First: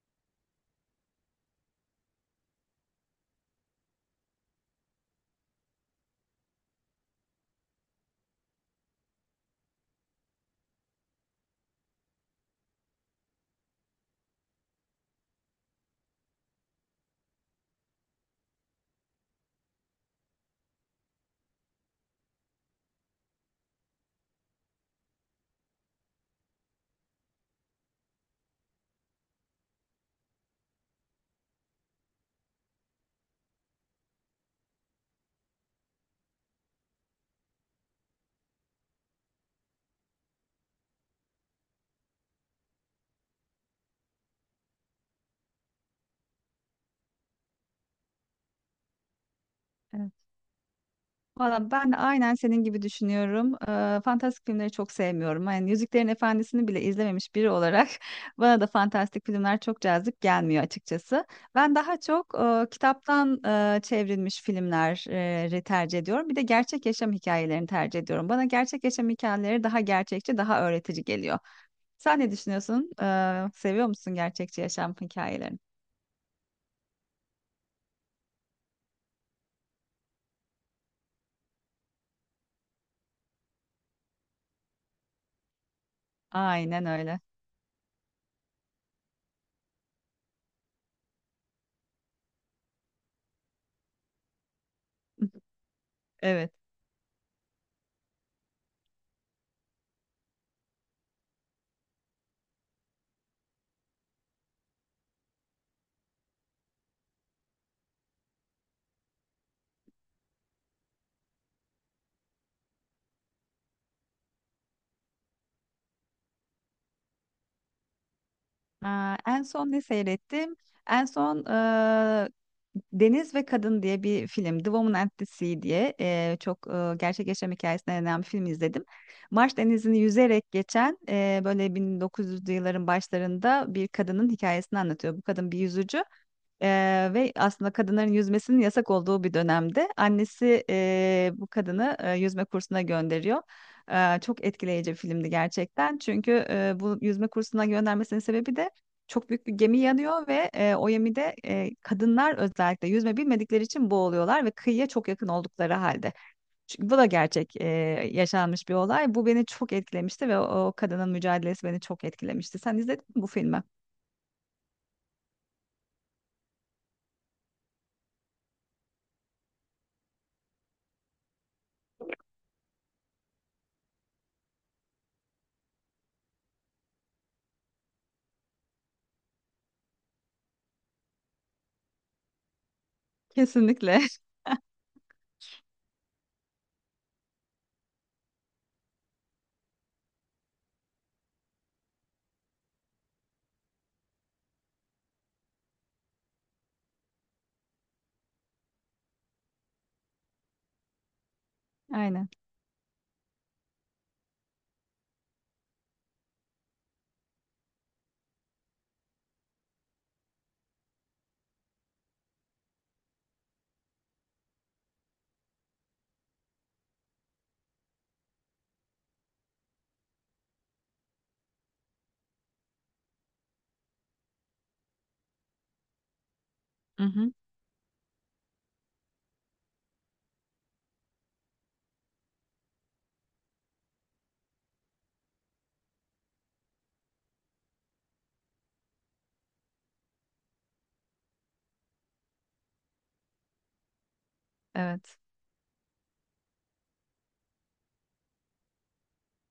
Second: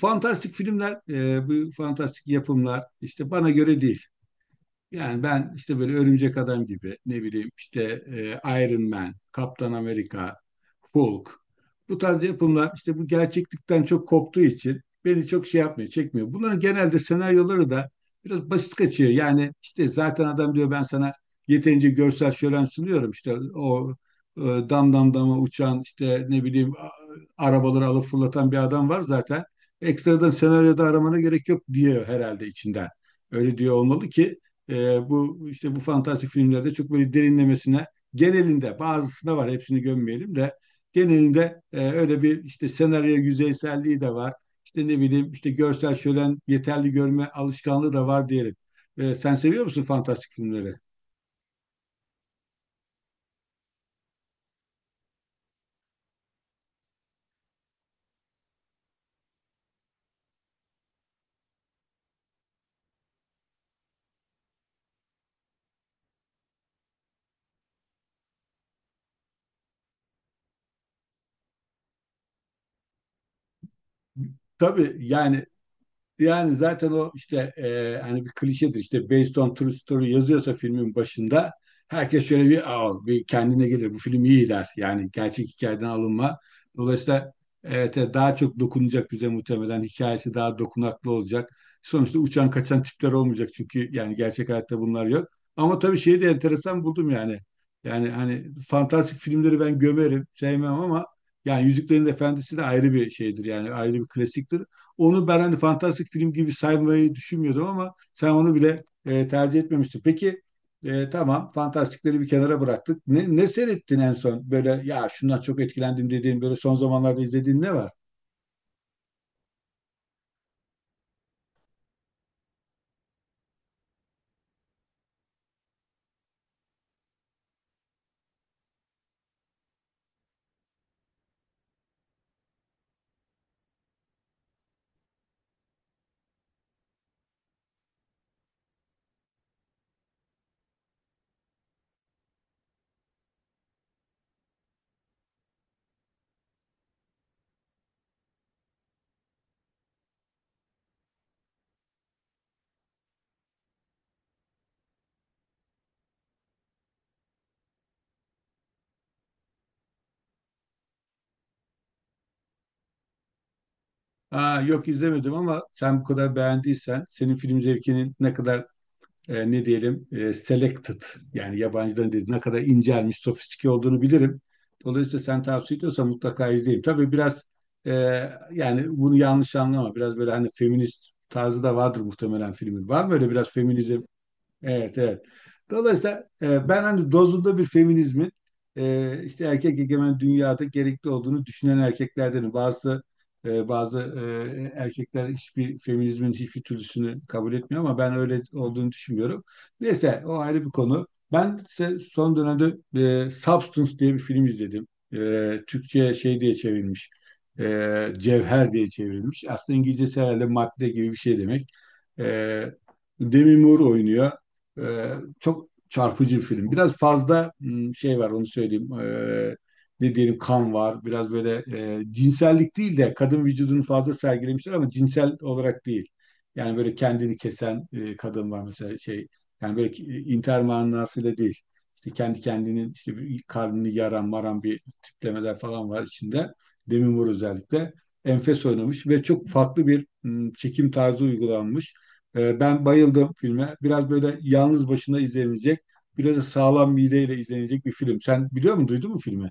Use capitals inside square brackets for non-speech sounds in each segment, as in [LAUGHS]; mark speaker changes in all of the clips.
Speaker 1: Fantastik filmler, bu fantastik yapımlar işte bana göre değil. Yani ben işte böyle Örümcek Adam gibi ne bileyim işte Iron Man, Kaptan Amerika, Hulk bu tarz yapımlar işte bu gerçeklikten çok koptuğu için beni çok şey yapmıyor, çekmiyor. Bunların genelde senaryoları da biraz basit kaçıyor. Yani işte zaten adam diyor ben sana yeterince görsel şölen sunuyorum işte o dam dam dama uçan işte ne bileyim arabaları alıp fırlatan bir adam var zaten. Ekstradan senaryoda aramana gerek yok diyor herhalde içinden. Öyle diyor olmalı ki bu işte bu fantastik filmlerde çok böyle derinlemesine genelinde bazısında var, hepsini gömmeyelim de genelinde öyle bir işte senaryo yüzeyselliği de var. İşte ne bileyim işte görsel şölen yeterli, görme alışkanlığı da var diyelim. Sen seviyor musun
Speaker 2: Evet.
Speaker 1: fantastik filmleri?
Speaker 2: Valla ben de aynen senin gibi düşünüyorum. Fantastik filmleri çok sevmiyorum. Yani Yüzüklerin Efendisi'ni bile izlememiş biri olarak [LAUGHS] bana da fantastik filmler çok cazip gelmiyor açıkçası. Ben daha çok kitaptan çevrilmiş filmleri tercih ediyorum. Bir de gerçek yaşam hikayelerini tercih ediyorum. Bana gerçek yaşam hikayeleri daha gerçekçi, daha öğretici geliyor. Sen ne düşünüyorsun? Seviyor musun gerçekçi yaşam
Speaker 1: Tabii yani.
Speaker 2: hikayelerini?
Speaker 1: Yani zaten o işte hani bir klişedir işte based on true story yazıyorsa filmin başında herkes şöyle bir, aa, bir kendine gelir, bu film iyi der. Yani gerçek hikayeden alınma.
Speaker 2: Aynen öyle.
Speaker 1: Dolayısıyla evet, evet, daha çok dokunacak bize, muhtemelen hikayesi daha dokunaklı olacak. Sonuçta uçan kaçan tipler olmayacak çünkü yani gerçek hayatta bunlar yok. Ama tabii şeyi de
Speaker 2: Evet.
Speaker 1: enteresan buldum yani. Yani hani fantastik filmleri ben gömerim, sevmem ama yani Yüzüklerin Efendisi de ayrı bir şeydir, yani ayrı bir klasiktir. Onu ben hani fantastik film gibi saymayı düşünmüyordum ama sen onu bile tercih etmemiştin. Peki tamam, fantastikleri bir kenara bıraktık. Ne seyrettin en son? Böyle ya şundan çok etkilendim dediğin, böyle son zamanlarda izlediğin ne var?
Speaker 2: Aa, en son ne seyrettim? En son Deniz ve Kadın diye bir film. The Woman and the Sea diye çok gerçek yaşam hikayesine dayanan bir film izledim. Marş Denizi'ni yüzerek geçen böyle 1900'lü yılların başlarında bir kadının hikayesini anlatıyor. Bu kadın bir yüzücü. Ve aslında kadınların yüzmesinin yasak olduğu bir dönemde annesi bu kadını yüzme kursuna gönderiyor. Çok etkileyici bir filmdi gerçekten. Çünkü bu yüzme kursuna göndermesinin sebebi de çok büyük bir gemi yanıyor ve o gemide kadınlar özellikle yüzme bilmedikleri için boğuluyorlar ve kıyıya çok yakın oldukları halde. Çünkü bu da gerçek yaşanmış bir olay. Bu beni çok etkilemişti ve o kadının mücadelesi beni çok etkilemişti. Sen izledin mi bu filmi?
Speaker 1: Aa, yok izlemedim ama sen bu kadar beğendiysen, senin film zevkinin ne kadar ne diyelim, selected yani yabancıların dediği, ne kadar incelmiş, sofistike olduğunu bilirim. Dolayısıyla sen tavsiye ediyorsan mutlaka izleyeyim. Tabii biraz e, yani bunu yanlış anlama. Biraz böyle hani feminist tarzı da vardır muhtemelen filmin. Var mı öyle biraz
Speaker 2: Kesinlikle.
Speaker 1: feminizm?
Speaker 2: [LAUGHS]
Speaker 1: Evet, evet. Dolayısıyla ben hani dozunda bir feminizmin işte erkek egemen dünyada gerekli olduğunu düşünen erkeklerdenim. Bazı erkekler hiçbir feminizmin hiçbir türlüsünü kabul etmiyor ama ben öyle olduğunu düşünmüyorum. Neyse, o ayrı bir konu. Ben ise
Speaker 2: Aynen.
Speaker 1: son dönemde Substance diye bir film izledim. Türkçe'ye şey diye çevrilmiş. Cevher diye çevrilmiş. Aslında İngilizcesi herhalde madde gibi bir şey demek. E, Demi Moore oynuyor. Ee, Çok çarpıcı bir film. Biraz fazla şey var, onu söyleyeyim. Ne diyelim, kan var. Biraz böyle cinsellik değil de kadın vücudunu fazla sergilemişler ama cinsel olarak değil. Yani böyle
Speaker 2: Hı hı,
Speaker 1: kendini kesen kadın var mesela, şey. Yani böyle intihar manasıyla değil. İşte kendi kendinin işte bir karnını yaran maran bir tiplemeler falan var içinde. Demi Moore özellikle. Enfes oynamış ve çok farklı bir çekim tarzı uygulanmış. Ben bayıldım filme. Biraz böyle yalnız
Speaker 2: evet.
Speaker 1: başına izlenecek, biraz da sağlam mideyle izlenecek bir film. Sen biliyor musun, duydun mu filmi?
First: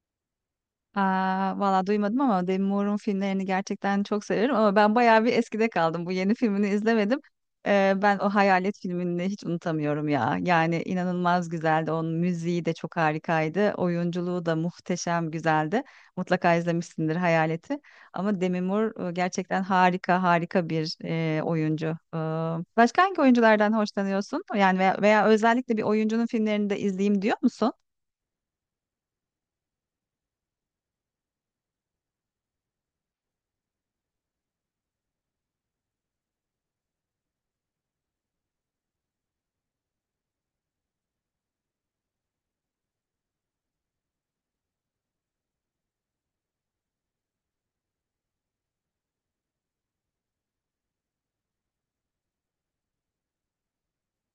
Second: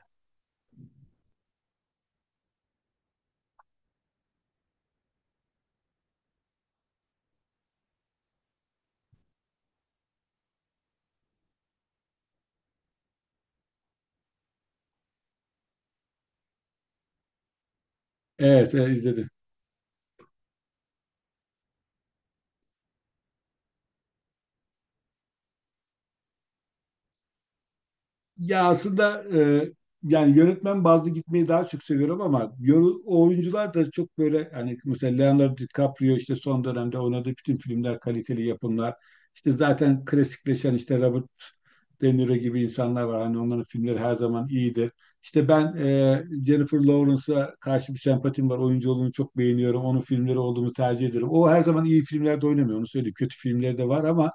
Speaker 2: Aa, valla duymadım ama Demi Moore'un filmlerini gerçekten çok severim ama ben bayağı bir eskide kaldım. Bu yeni filmini izlemedim. Ben o Hayalet filmini hiç unutamıyorum ya. Yani inanılmaz güzeldi. Onun müziği de çok harikaydı. Oyunculuğu da muhteşem güzeldi. Mutlaka izlemişsindir Hayalet'i. Ama Demi
Speaker 1: Evet,
Speaker 2: Moore
Speaker 1: izledim.
Speaker 2: gerçekten harika harika bir oyuncu. Ee, Başka hangi oyunculardan hoşlanıyorsun? Yani veya özellikle bir oyuncunun filmlerini de izleyeyim diyor musun?
Speaker 1: Ya aslında e, yani yönetmen bazlı gitmeyi daha çok seviyorum ama o oyuncular da çok böyle, hani mesela Leonardo DiCaprio işte son dönemde oynadığı bütün filmler kaliteli yapımlar. İşte zaten klasikleşen işte Robert De Niro gibi insanlar var. Hani onların filmleri her zaman iyidir. İşte ben Jennifer Lawrence'a karşı bir sempatim var. Oyunculuğunu çok beğeniyorum. Onun filmleri olduğunu tercih ederim. O her zaman iyi filmlerde oynamıyor, onu söyleyeyim. Kötü filmleri de var ama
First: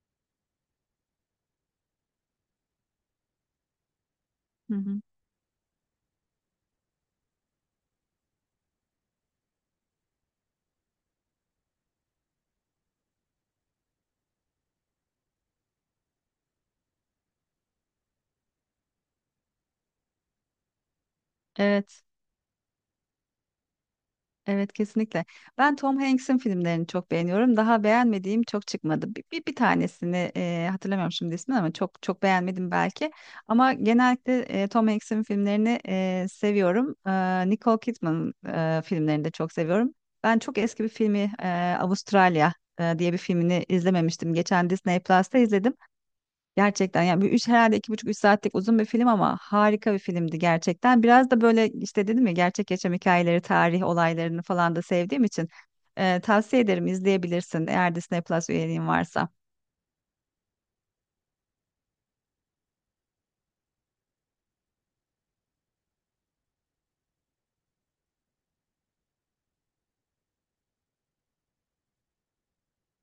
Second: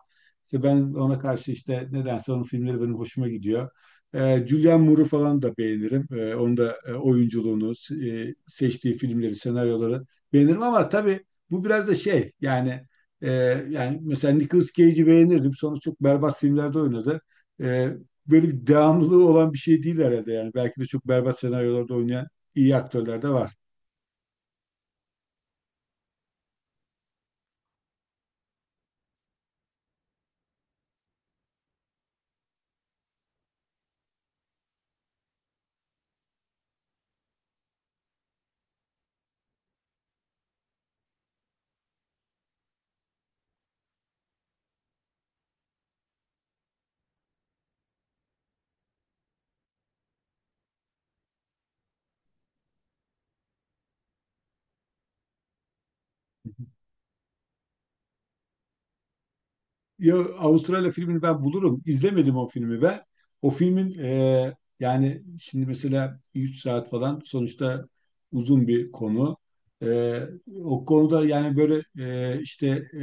Speaker 1: işte ben ona karşı işte nedense onun filmleri benim hoşuma gidiyor.
Speaker 2: Hı
Speaker 1: Julianne
Speaker 2: hı.
Speaker 1: Moore'u falan da beğenirim. Onun da oyunculuğunu, seçtiği filmleri, senaryoları beğenirim. Ama tabii bu biraz da şey yani e, yani mesela Nicolas Cage'i beğenirdim. Sonra çok berbat filmlerde oynadı. E, Böyle bir devamlılığı olan bir şey değil herhalde yani. Belki de çok berbat senaryolarda
Speaker 2: Evet.
Speaker 1: oynayan iyi aktörler de var.
Speaker 2: Evet kesinlikle. Ben Tom Hanks'in filmlerini çok beğeniyorum. Daha beğenmediğim çok çıkmadı. Bir tanesini hatırlamıyorum şimdi ismini ama çok çok beğenmedim belki. Ama genellikle Tom Hanks'in filmlerini seviyorum. Nicole Kidman filmlerini de çok seviyorum. Ben çok eski bir filmi Avustralya diye bir filmini izlememiştim. Geçen Disney Plus'ta izledim. Gerçekten yani bir üç herhalde iki buçuk üç saatlik uzun bir film ama harika bir filmdi gerçekten. Biraz da böyle işte dedim ya gerçek yaşam hikayeleri, tarih olaylarını falan da sevdiğim için tavsiye ederim izleyebilirsin eğer Disney Plus üyeliğin varsa.
Speaker 1: Ya Avustralya filmini ben bulurum. İzlemedim o filmi ve o filmin yani şimdi mesela 3 saat falan sonuçta uzun bir konu. E, O konuda yani böyle işte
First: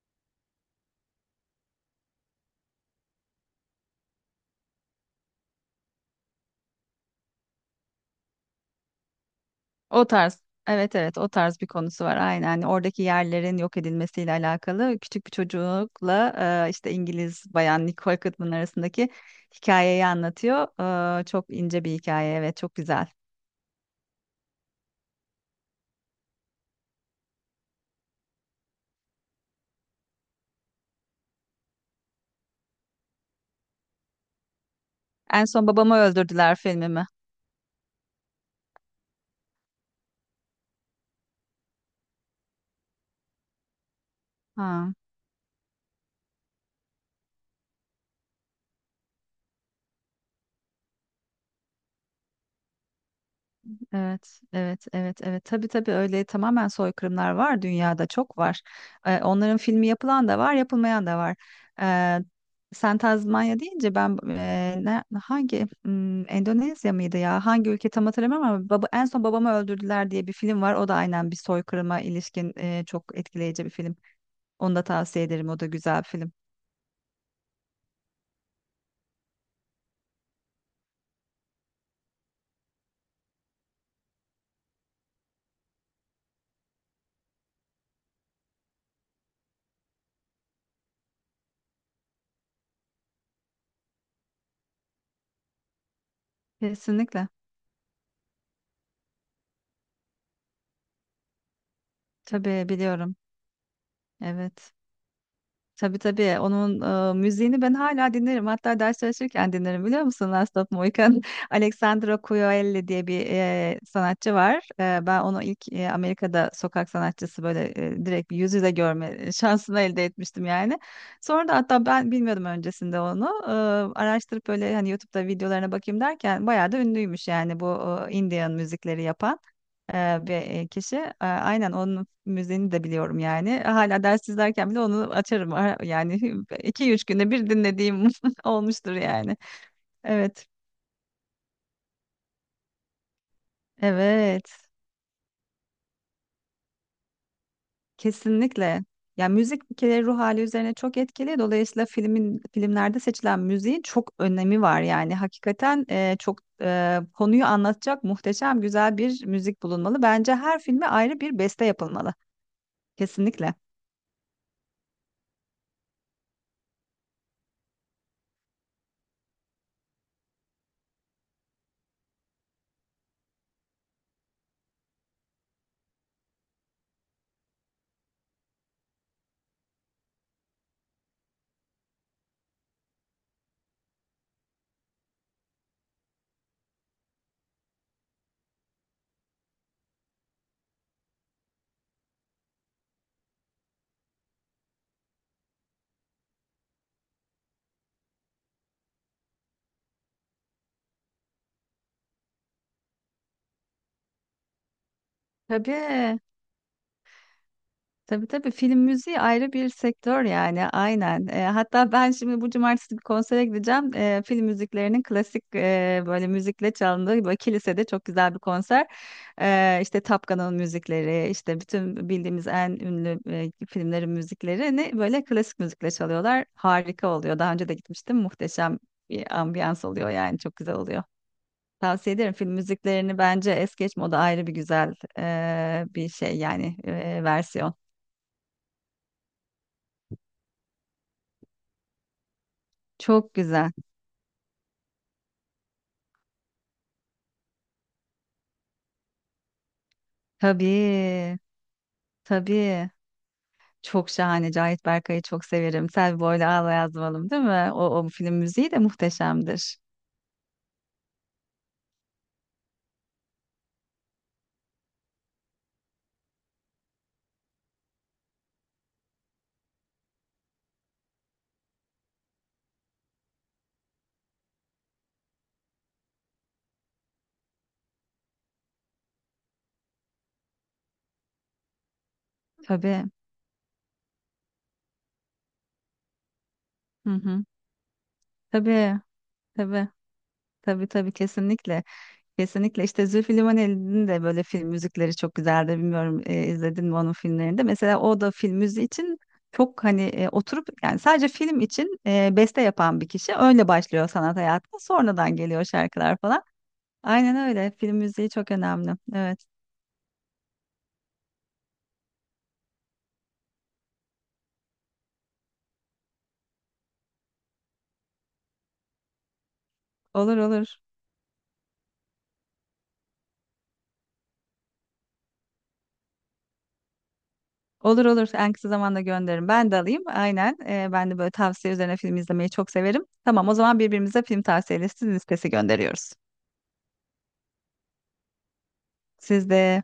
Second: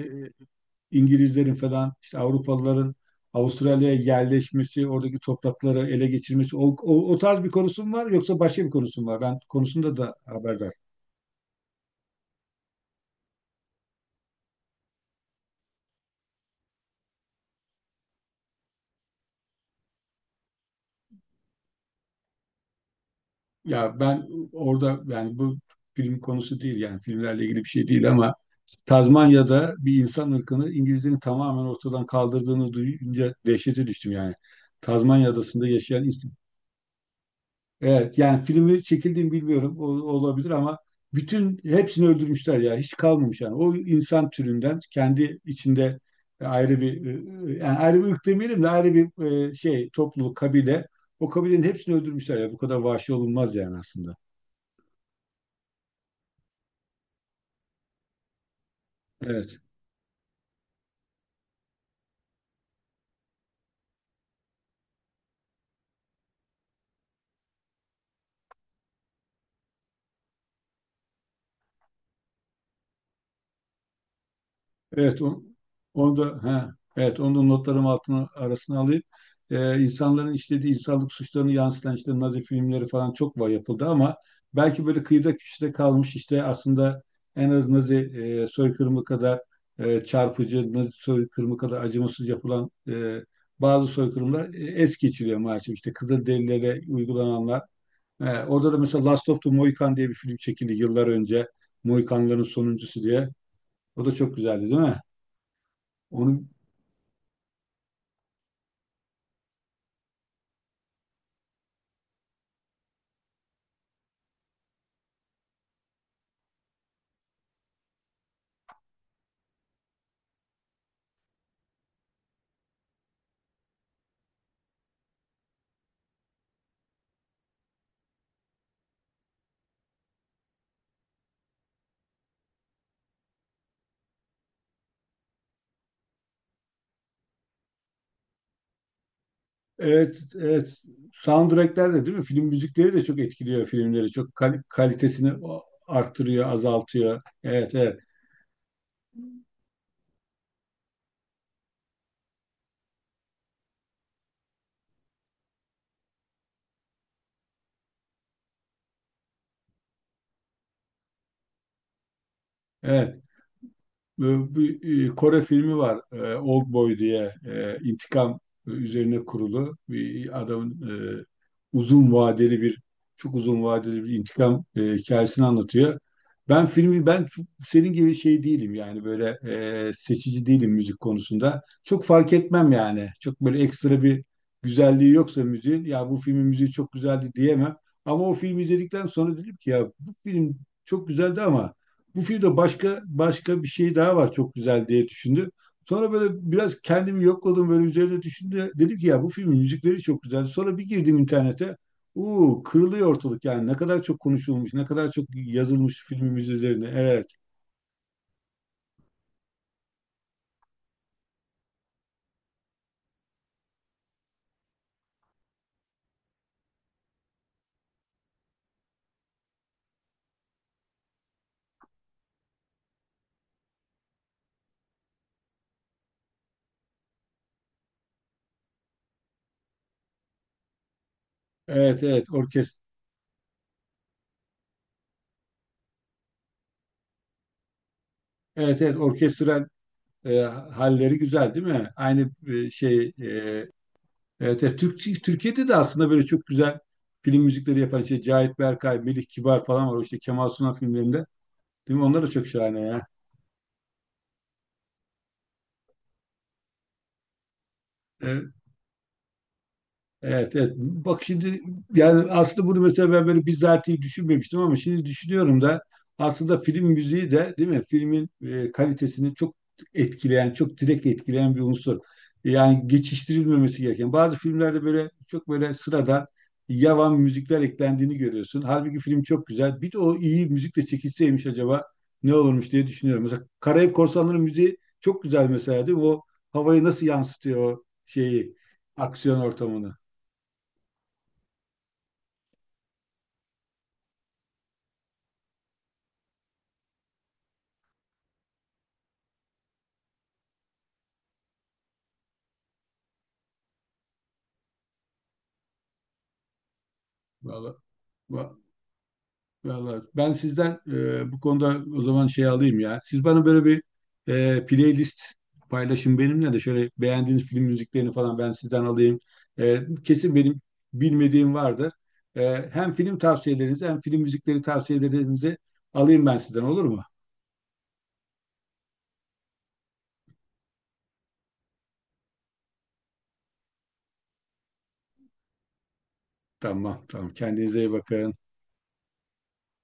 Speaker 1: İngilizlerin falan işte Avrupalıların Avustralya'ya yerleşmesi, oradaki toprakları ele geçirmesi, o tarz bir konusu mu var, yoksa başka bir konusu mu var? Ben konusunda
Speaker 2: O
Speaker 1: da
Speaker 2: tarz.
Speaker 1: haberdar.
Speaker 2: Evet evet o tarz bir konusu var aynen. Hani oradaki yerlerin yok edilmesiyle alakalı küçük bir çocukla işte İngiliz bayan Nicole Kidman arasındaki hikayeyi anlatıyor. Çok ince bir hikaye evet çok güzel.
Speaker 1: Ya ben orada, yani bu film konusu değil, yani filmlerle ilgili bir şey değil ama Tazmanya'da bir insan ırkını İngilizlerin tamamen ortadan kaldırdığını duyunca dehşete düştüm yani. Tazmanya
Speaker 2: En
Speaker 1: adasında
Speaker 2: son babamı
Speaker 1: yaşayan insan.
Speaker 2: öldürdüler filmimi.
Speaker 1: Evet yani filmi çekildiğini bilmiyorum, o olabilir ama bütün hepsini öldürmüşler ya, hiç kalmamış yani. O insan türünden
Speaker 2: Ha.
Speaker 1: kendi içinde ayrı bir yani ayrı bir ırk demeyelim de, ayrı bir şey, topluluk, kabile, o kabilenin hepsini öldürmüşler ya, bu kadar vahşi olunmaz yani aslında.
Speaker 2: Evet, evet, evet, evet. Tabii tabii öyle tamamen soykırımlar var dünyada çok var. Onların
Speaker 1: Evet.
Speaker 2: filmi yapılan da var, yapılmayan da var. Ee, Sen Tazmanya deyince ben Endonezya mıydı ya? Hangi ülke tam hatırlamıyorum ama en son babamı öldürdüler diye bir film var. O da aynen bir soykırıma ilişkin çok etkileyici bir film. Onu da
Speaker 1: Evet,
Speaker 2: tavsiye ederim. O da güzel bir
Speaker 1: onu
Speaker 2: film.
Speaker 1: da, ha, evet, onu da notlarım altına arasına alayım. İnsanların işlediği insanlık suçlarını yansıtan işte Nazi filmleri falan çok var, yapıldı ama belki böyle kıyıda köşede kalmış, işte aslında en az Nazi soykırımı kadar çarpıcı, Nazi soykırımı kadar acımasız yapılan bazı soykırımlar es geçiliyor maalesef. İşte Kızılderililere
Speaker 2: Kesinlikle.
Speaker 1: uygulananlar. Orada da mesela Last of the Mohican diye bir film çekildi yıllar önce. Mohikanların
Speaker 2: Tabii
Speaker 1: sonuncusu
Speaker 2: biliyorum.
Speaker 1: diye. O da çok güzeldi, değil
Speaker 2: Evet.
Speaker 1: mi?
Speaker 2: Tabii tabii.
Speaker 1: Onun.
Speaker 2: Onun müziğini ben hala dinlerim. Hatta ders çalışırken dinlerim biliyor musun? Last of Mohican. [LAUGHS] Alexandra Coyoelli diye bir sanatçı var. Ben onu ilk Amerika'da sokak sanatçısı böyle direkt bir yüz yüze görme [LAUGHS] şansını elde etmiştim yani. Sonra da hatta ben bilmiyordum öncesinde onu. Araştırıp böyle hani YouTube'da videolarına bakayım derken bayağı da ünlüymüş yani bu Indian müzikleri yapan bir kişi. Aynen onun müziğini de biliyorum yani. Hala ders izlerken bile onu açarım. Yani [LAUGHS] iki üç günde bir dinlediğim [LAUGHS] olmuştur yani.
Speaker 1: Evet,
Speaker 2: Evet.
Speaker 1: evet, soundtrackler de değil mi? Film müzikleri de çok etkiliyor filmleri. Çok
Speaker 2: Evet.
Speaker 1: kalitesini arttırıyor, azaltıyor. Evet, evet.
Speaker 2: Kesinlikle. Ya müzik bir kere ruh hali üzerine çok etkili. Dolayısıyla filmlerde seçilen müziğin çok önemi var. Yani hakikaten çok konuyu anlatacak muhteşem güzel bir müzik bulunmalı. Bence her filme ayrı bir beste yapılmalı.
Speaker 1: Evet.
Speaker 2: Kesinlikle.
Speaker 1: e, Bir Kore filmi var. Old Boy diye, intikam üzerine kurulu bir adamın e, uzun vadeli bir çok uzun vadeli bir intikam hikayesini anlatıyor. Ben senin gibi şey değilim, yani böyle seçici değilim müzik konusunda. Çok fark etmem yani. Çok böyle ekstra bir güzelliği yoksa müziğin, ya bu filmin müziği çok güzeldi diyemem. Ama o filmi izledikten sonra dedim ki ya bu film çok güzeldi ama bu filmde başka başka bir şey daha var, çok güzel diye düşündüm. Sonra böyle biraz kendimi yokladım, böyle üzerine düşündüm. Dedim ki ya bu filmin müzikleri çok güzel. Sonra bir girdim internete. Uuu, kırılıyor ortalık yani, ne kadar çok konuşulmuş, ne kadar çok yazılmış
Speaker 2: Tabii.
Speaker 1: filmimiz üzerine. Evet,
Speaker 2: Tabii tabii film müziği ayrı bir sektör yani aynen. Hatta ben şimdi bu cumartesi bir konsere gideceğim. Film müziklerinin klasik böyle müzikle çalındığı böyle kilisede çok güzel bir konser. İşte Top Gun'ın müzikleri, işte bütün bildiğimiz en ünlü filmlerin müziklerini böyle klasik müzikle çalıyorlar. Harika oluyor. Daha önce de gitmiştim. Muhteşem bir ambiyans oluyor yani çok güzel oluyor.
Speaker 1: evet,
Speaker 2: Tavsiye
Speaker 1: evet,
Speaker 2: ederim film müziklerini bence es geçme o da ayrı bir güzel bir şey yani versiyon.
Speaker 1: evet, evet, orkestral halleri güzel değil mi? Aynı şey,
Speaker 2: Çok güzel.
Speaker 1: evet, evet, Türkiye'de de aslında böyle çok güzel film müzikleri yapan şey Cahit Berkay, Melih Kibar falan var. O işte Kemal Sunal filmlerinde.
Speaker 2: Tabii,
Speaker 1: Değil mi? Onlar da çok şahane
Speaker 2: tabii.
Speaker 1: ya.
Speaker 2: Çok şahane. Cahit Berkay'ı çok severim. Selvi Boylu Ağla Yazmalım değil mi? O film
Speaker 1: Evet.
Speaker 2: müziği de muhteşemdir.
Speaker 1: Evet, evet. Bak şimdi, yani aslında bunu mesela ben böyle bizatihi düşünmemiştim ama şimdi düşünüyorum da, aslında film müziği de değil mi? Filmin kalitesini çok etkileyen, çok direkt etkileyen bir unsur. Yani geçiştirilmemesi gereken. Bazı filmlerde böyle çok böyle sıradan yavan müzikler eklendiğini görüyorsun. Halbuki film çok güzel. Bir de o iyi müzikle çekilseymiş acaba ne olurmuş diye
Speaker 2: Tabii.
Speaker 1: düşünüyorum. Mesela Karayip Korsanları müziği çok güzel mesela değil mi? O havayı nasıl
Speaker 2: Hı hı.
Speaker 1: yansıtıyor, o şeyi,
Speaker 2: Tabii,
Speaker 1: aksiyon
Speaker 2: tabii.
Speaker 1: ortamını.
Speaker 2: Tabii tabii kesinlikle. Kesinlikle işte Zülfü Livaneli'nin de böyle film müzikleri çok güzeldi. Bilmiyorum izledin mi onun filmlerinde. Mesela o da film müziği için çok hani oturup yani sadece film için beste yapan bir kişi. Öyle başlıyor sanat hayatına. Sonradan geliyor şarkılar falan. Aynen öyle.
Speaker 1: Vallahi,
Speaker 2: Film müziği çok
Speaker 1: va-
Speaker 2: önemli. Evet.
Speaker 1: vallahi ben sizden bu konuda o zaman şey alayım ya. Siz bana böyle bir playlist paylaşın benimle de, şöyle beğendiğiniz film müziklerini falan ben sizden alayım. Kesin
Speaker 2: Olur
Speaker 1: benim
Speaker 2: olur.
Speaker 1: bilmediğim vardır. Hem film tavsiyelerinizi hem film müzikleri tavsiyelerinizi alayım ben sizden, olur mu?
Speaker 2: Olur olur. En kısa zamanda gönderirim. Ben de alayım. Aynen. Ben de böyle tavsiye üzerine film izlemeyi çok severim. Tamam, o zaman birbirimize film tavsiye listesi gönderiyoruz.
Speaker 1: Tamam, tamam, kendinize iyi bakın.
Speaker 2: Siz de